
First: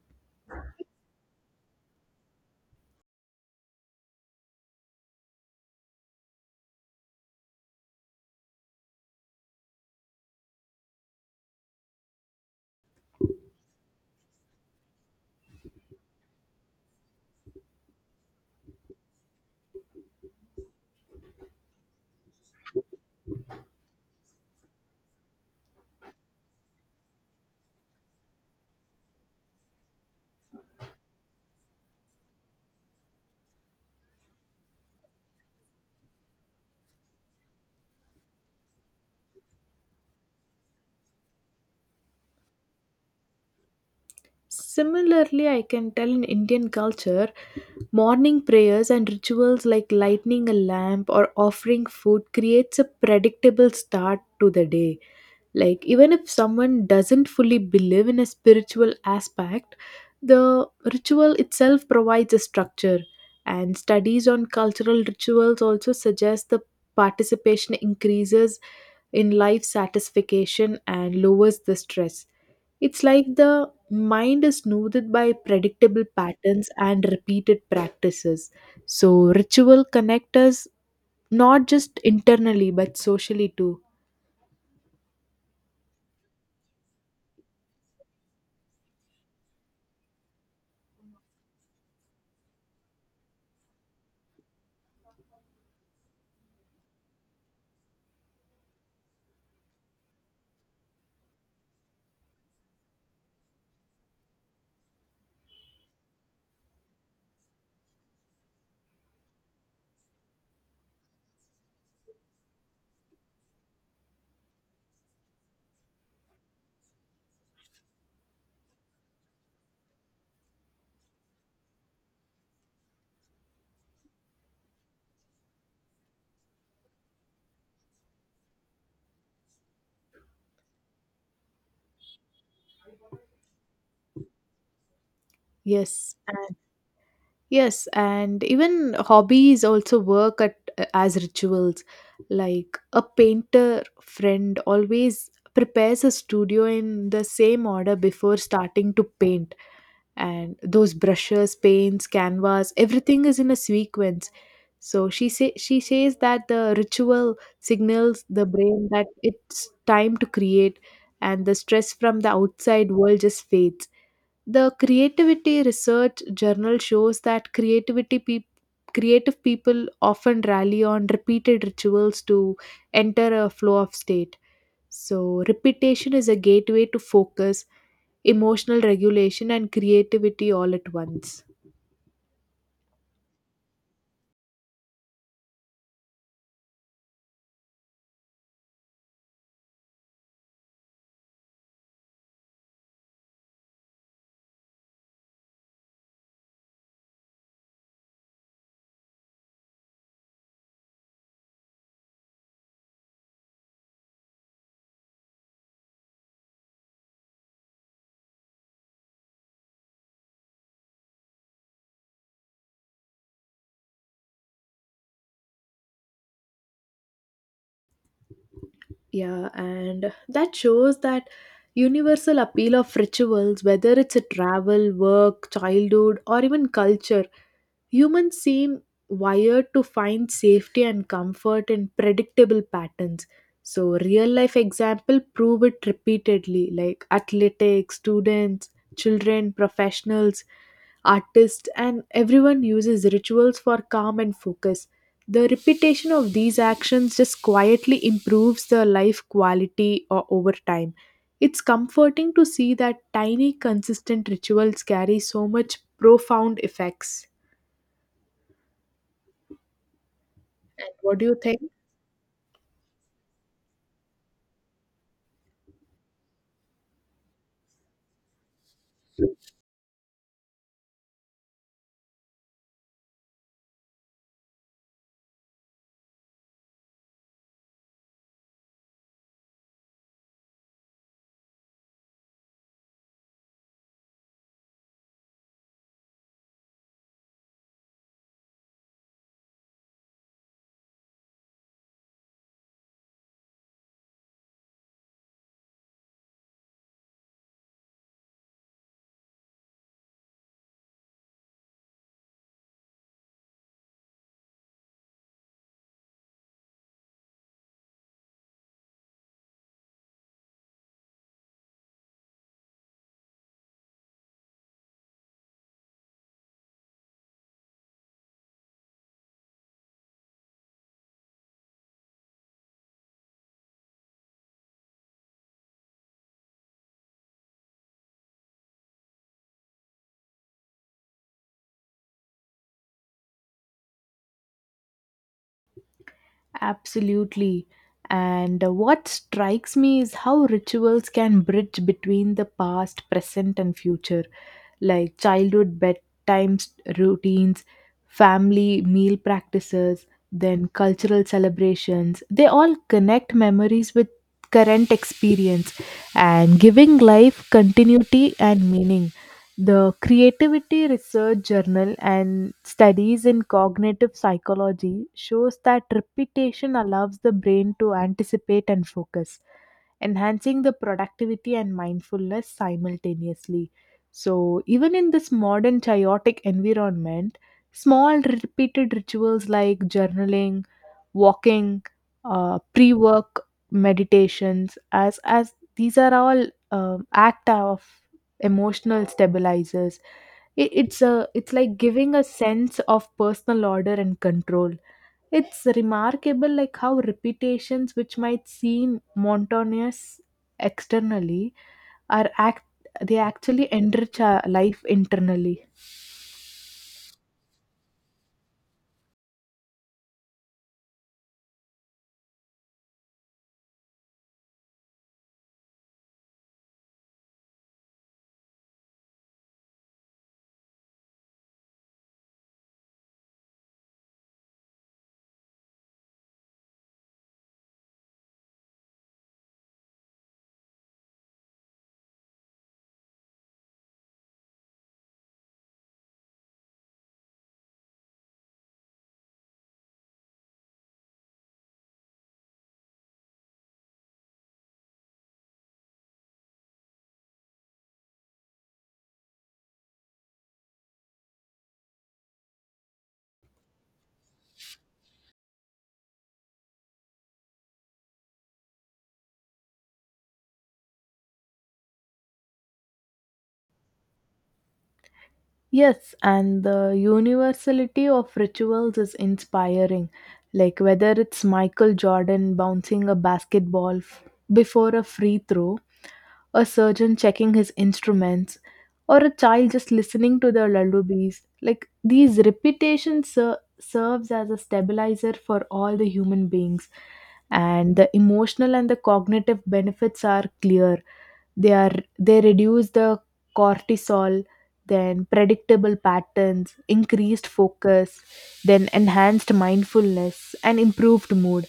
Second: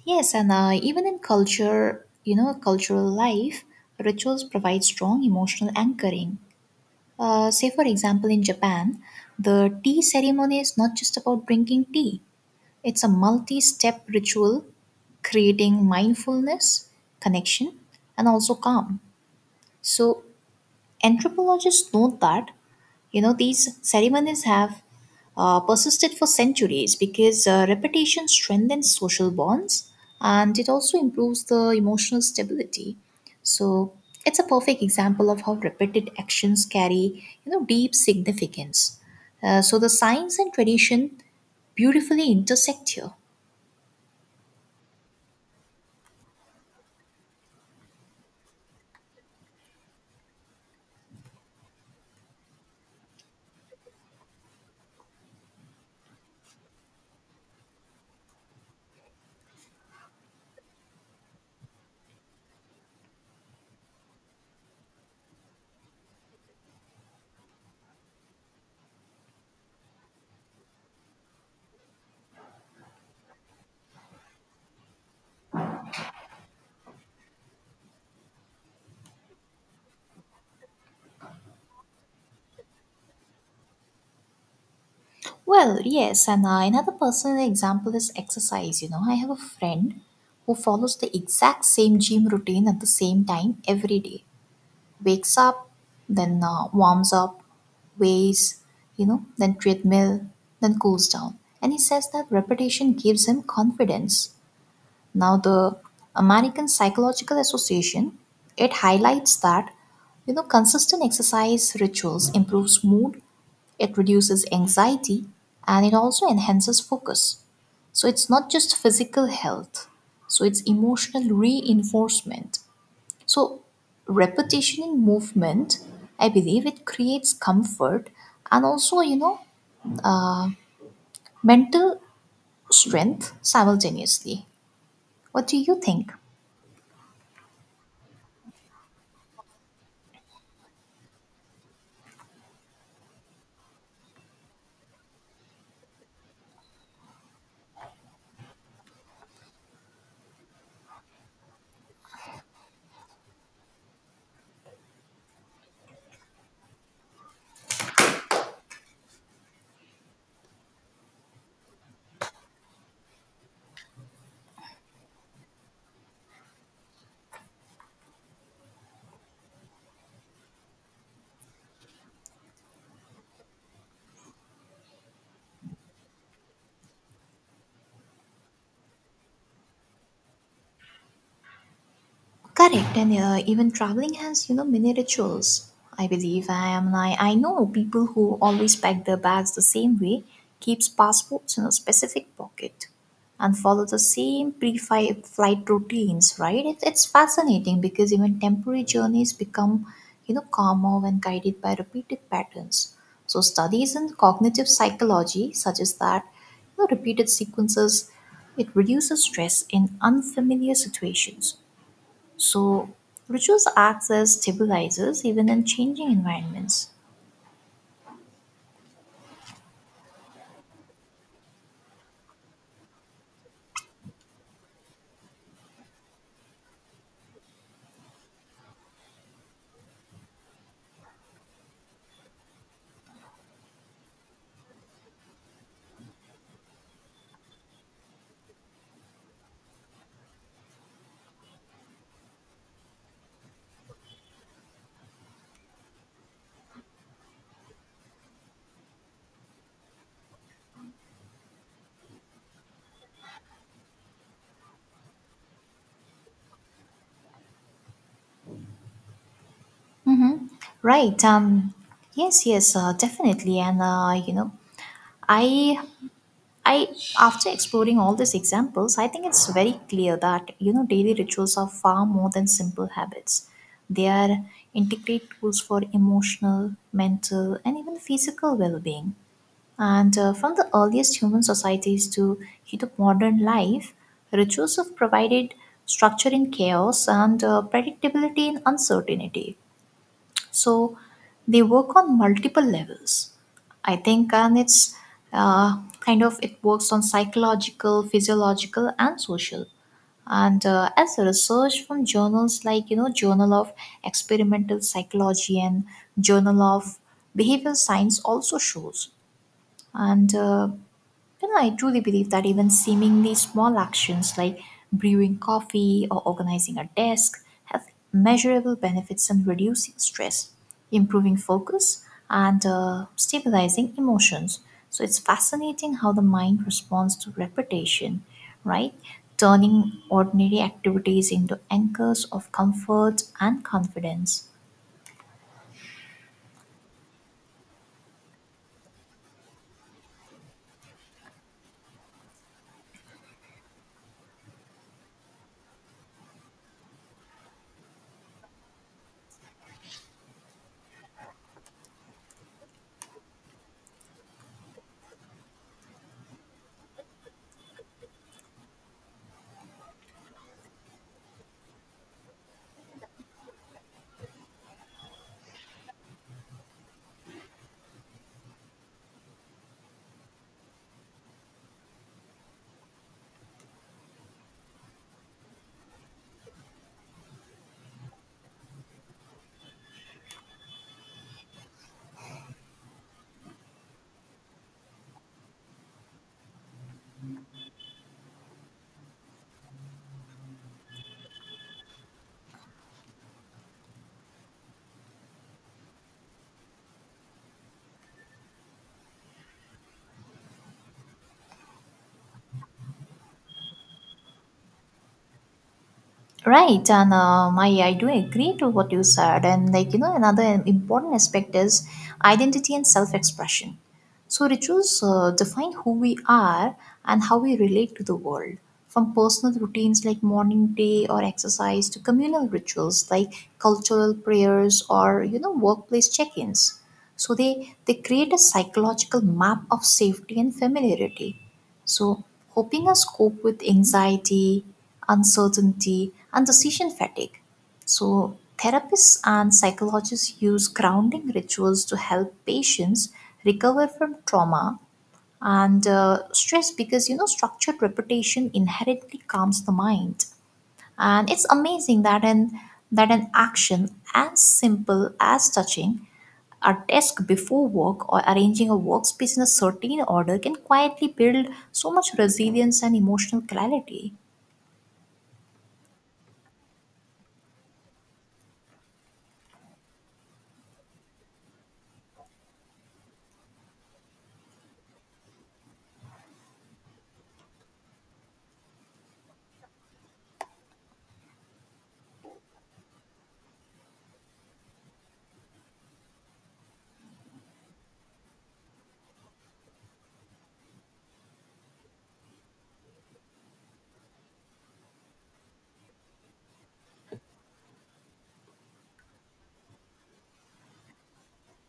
[SPEAKER 1] Yes, and even in culture, you know, cultural life, rituals provide strong emotional anchoring. Say, for example, in Japan, the tea ceremony is not just about drinking tea, it's a multi step ritual creating mindfulness, connection, and also calm. So, anthropologists note that you know these ceremonies have persisted for centuries because repetition strengthens social bonds and it also improves the emotional stability. So it's a perfect example of how repeated actions carry you know deep significance. So the science and tradition beautifully intersect here.
[SPEAKER 2] Similarly, I can tell in Indian culture, morning prayers and rituals like lighting a lamp or offering food creates a predictable start to the day. Like even if someone doesn't fully believe in a spiritual aspect, the ritual itself provides a structure. And studies on cultural rituals also suggest the participation increases in life satisfaction and lowers the stress. It's like the mind is smoothed by predictable patterns and repeated practices. So, ritual connect us not just internally but socially too.
[SPEAKER 1] Well, yes, and another personal example is exercise. You know, I have a friend who follows the exact same gym routine at the same time every day. Wakes up, then warms up, weighs, you know, then treadmill, then cools down. And he says that repetition gives him confidence. Now, the American Psychological Association it highlights that you know consistent exercise rituals improves mood, it reduces anxiety, and it also enhances focus. So it's not just physical health, so it's emotional reinforcement. So repetition in movement, I believe it creates comfort and also you know mental strength simultaneously. What do you think?
[SPEAKER 2] Yes, and yes, and even hobbies also work at as rituals. Like a painter friend always prepares a studio in the same order before starting to paint, and those brushes, paints, canvas, everything is in a sequence. So she says that the ritual signals the brain that it's time to create, and the stress from the outside world just fades. The Creativity Research Journal shows that creativity peop creative people often rally on repeated rituals to enter a flow of state. So repetition is a gateway to focus, emotional regulation and creativity all at once.
[SPEAKER 1] Correct, and even traveling has you know many rituals. I believe I am. I know people who always pack their bags the same way, keeps passports in a specific pocket, and follow the same pre-flight routines. Right? It, it's fascinating because even temporary journeys become you know calmer when guided by repeated patterns. So studies in cognitive psychology suggest that you know, repeated sequences it reduces stress in unfamiliar situations, so rituals acts as stabilizers even in changing environments.
[SPEAKER 2] Yeah, and that shows that universal appeal of rituals, whether it's a travel, work, childhood, or even culture, humans seem wired to find safety and comfort in predictable patterns. So, real life example prove it repeatedly, like athletics, students, children, professionals, artists, and everyone uses rituals for calm and focus. The repetition of these actions just quietly improves the life quality o- over time. It's comforting to see that tiny, consistent rituals carry so much profound effects. And what
[SPEAKER 1] Right.
[SPEAKER 2] do you think?
[SPEAKER 1] Yes, yes, definitely. And, you know, I I after exploring all these examples, I think it's very clear that you know daily rituals are far more than simple habits. They are integrate tools for emotional, mental, and even physical well-being. And from the earliest human societies to the modern life, rituals have provided structure in chaos and predictability in uncertainty. So they work on multiple levels, I think, and it's kind of it works on psychological, physiological, and social. And as research from journals like you know Journal of Experimental Psychology and Journal of Behavioral Science also shows and you know, I truly believe that even seemingly small actions like brewing coffee or organizing a desk have measurable benefits in reducing stress, improving focus, and stabilizing emotions. So it's fascinating how the mind responds to repetition, right? Turning ordinary activities into anchors of comfort and confidence.
[SPEAKER 2] Absolutely. And what strikes me is how rituals can bridge between the past, present, and future, like childhood routines, family meal practices, then cultural celebrations. They all connect memories with current experience and giving life continuity and meaning. The Creativity Research Journal and Studies in Cognitive Psychology shows that repetition allows the brain to anticipate and focus, enhancing the productivity and mindfulness simultaneously. So, even in this modern chaotic environment, small repeated rituals like journaling, walking, pre-work meditations, as these are all act of emotional stabilizers. It, it's a it's like giving a sense of personal order and control. It's remarkable, like how repetitions, which might seem monotonous externally, are act they actually enrich our life internally.
[SPEAKER 1] Right, and I do agree to what you said. And, like, you know, another important aspect is identity and self expression. So, rituals define who we are and how we relate to the world, from personal routines like morning day or exercise to communal rituals like cultural prayers or, you know, workplace check ins. So, they create a psychological map of safety and familiarity. So, helping us cope with anxiety, uncertainty, and decision fatigue. So, therapists and psychologists use grounding rituals to help patients recover from trauma and stress because you know structured repetition inherently calms the mind. And it's amazing that an action as simple as touching a desk before work or arranging a workspace in a certain order can quietly build so much resilience and emotional clarity.
[SPEAKER 2] Yes, and the universality of rituals is inspiring. Like whether it's Michael Jordan bouncing a before a free throw, a surgeon checking his instruments, or a child just listening to the lullabies. Like these serves as a stabilizer for all the human beings, and the emotional and the cognitive benefits are clear. They are, they reduce the cortisol, then predictable patterns increased focus, then enhanced mindfulness and improved mood.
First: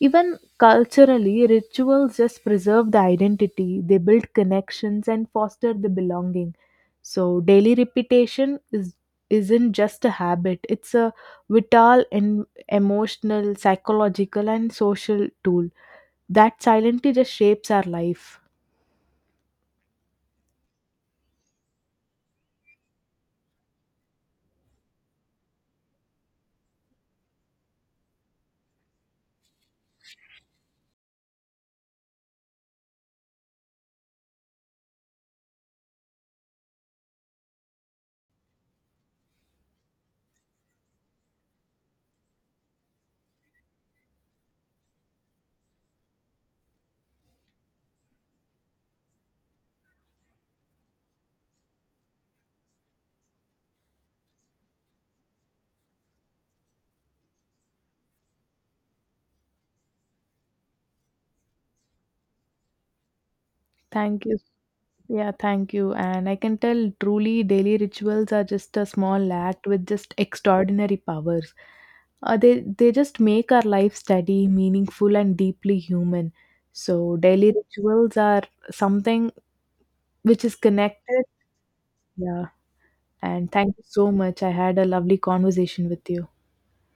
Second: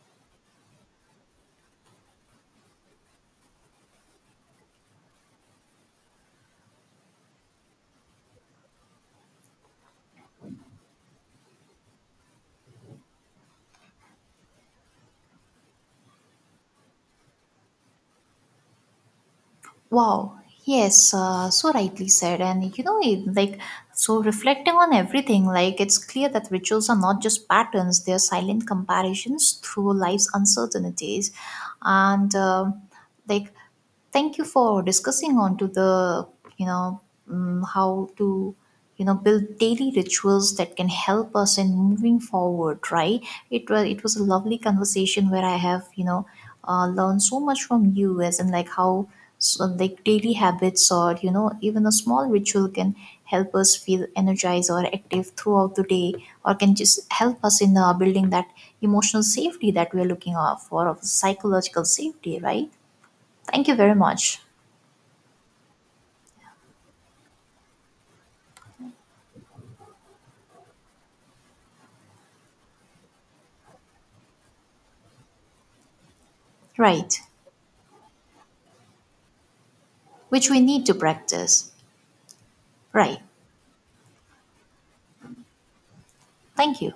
[SPEAKER 2] Even culturally, rituals just preserve the identity, they build connections and foster the belonging. So daily repetition is isn't just a habit, it's a vital and emotional, psychological and social tool that silently just shapes our life.
[SPEAKER 1] Wow, yes, so rightly said. And you know, it- like, so reflecting on everything, like, it's clear that rituals are not just patterns, they're silent comparisons through life's uncertainties. And, like, thank you for discussing on to the, you know, how to you know build daily rituals that can help us in moving forward, right? It was a lovely conversation where I have you know learned so much from you as in like how so like daily habits or you know even a small ritual can help us feel energized or active throughout the day or can just help us in building that emotional safety that we're looking out for, of psychological safety, right? Thank you very
[SPEAKER 2] Thank you.
[SPEAKER 1] much.
[SPEAKER 2] Yeah, thank you. And I can tell truly daily rituals are just a small act with just extraordinary powers. They just make our life steady, meaningful, and deeply human. So,
[SPEAKER 1] Right,
[SPEAKER 2] daily rituals are something which
[SPEAKER 1] which
[SPEAKER 2] is
[SPEAKER 1] we need to
[SPEAKER 2] connected.
[SPEAKER 1] practice.
[SPEAKER 2] Yeah.
[SPEAKER 1] Right.
[SPEAKER 2] And thank you so much. I had a lovely conversation with you.
[SPEAKER 1] Thank you.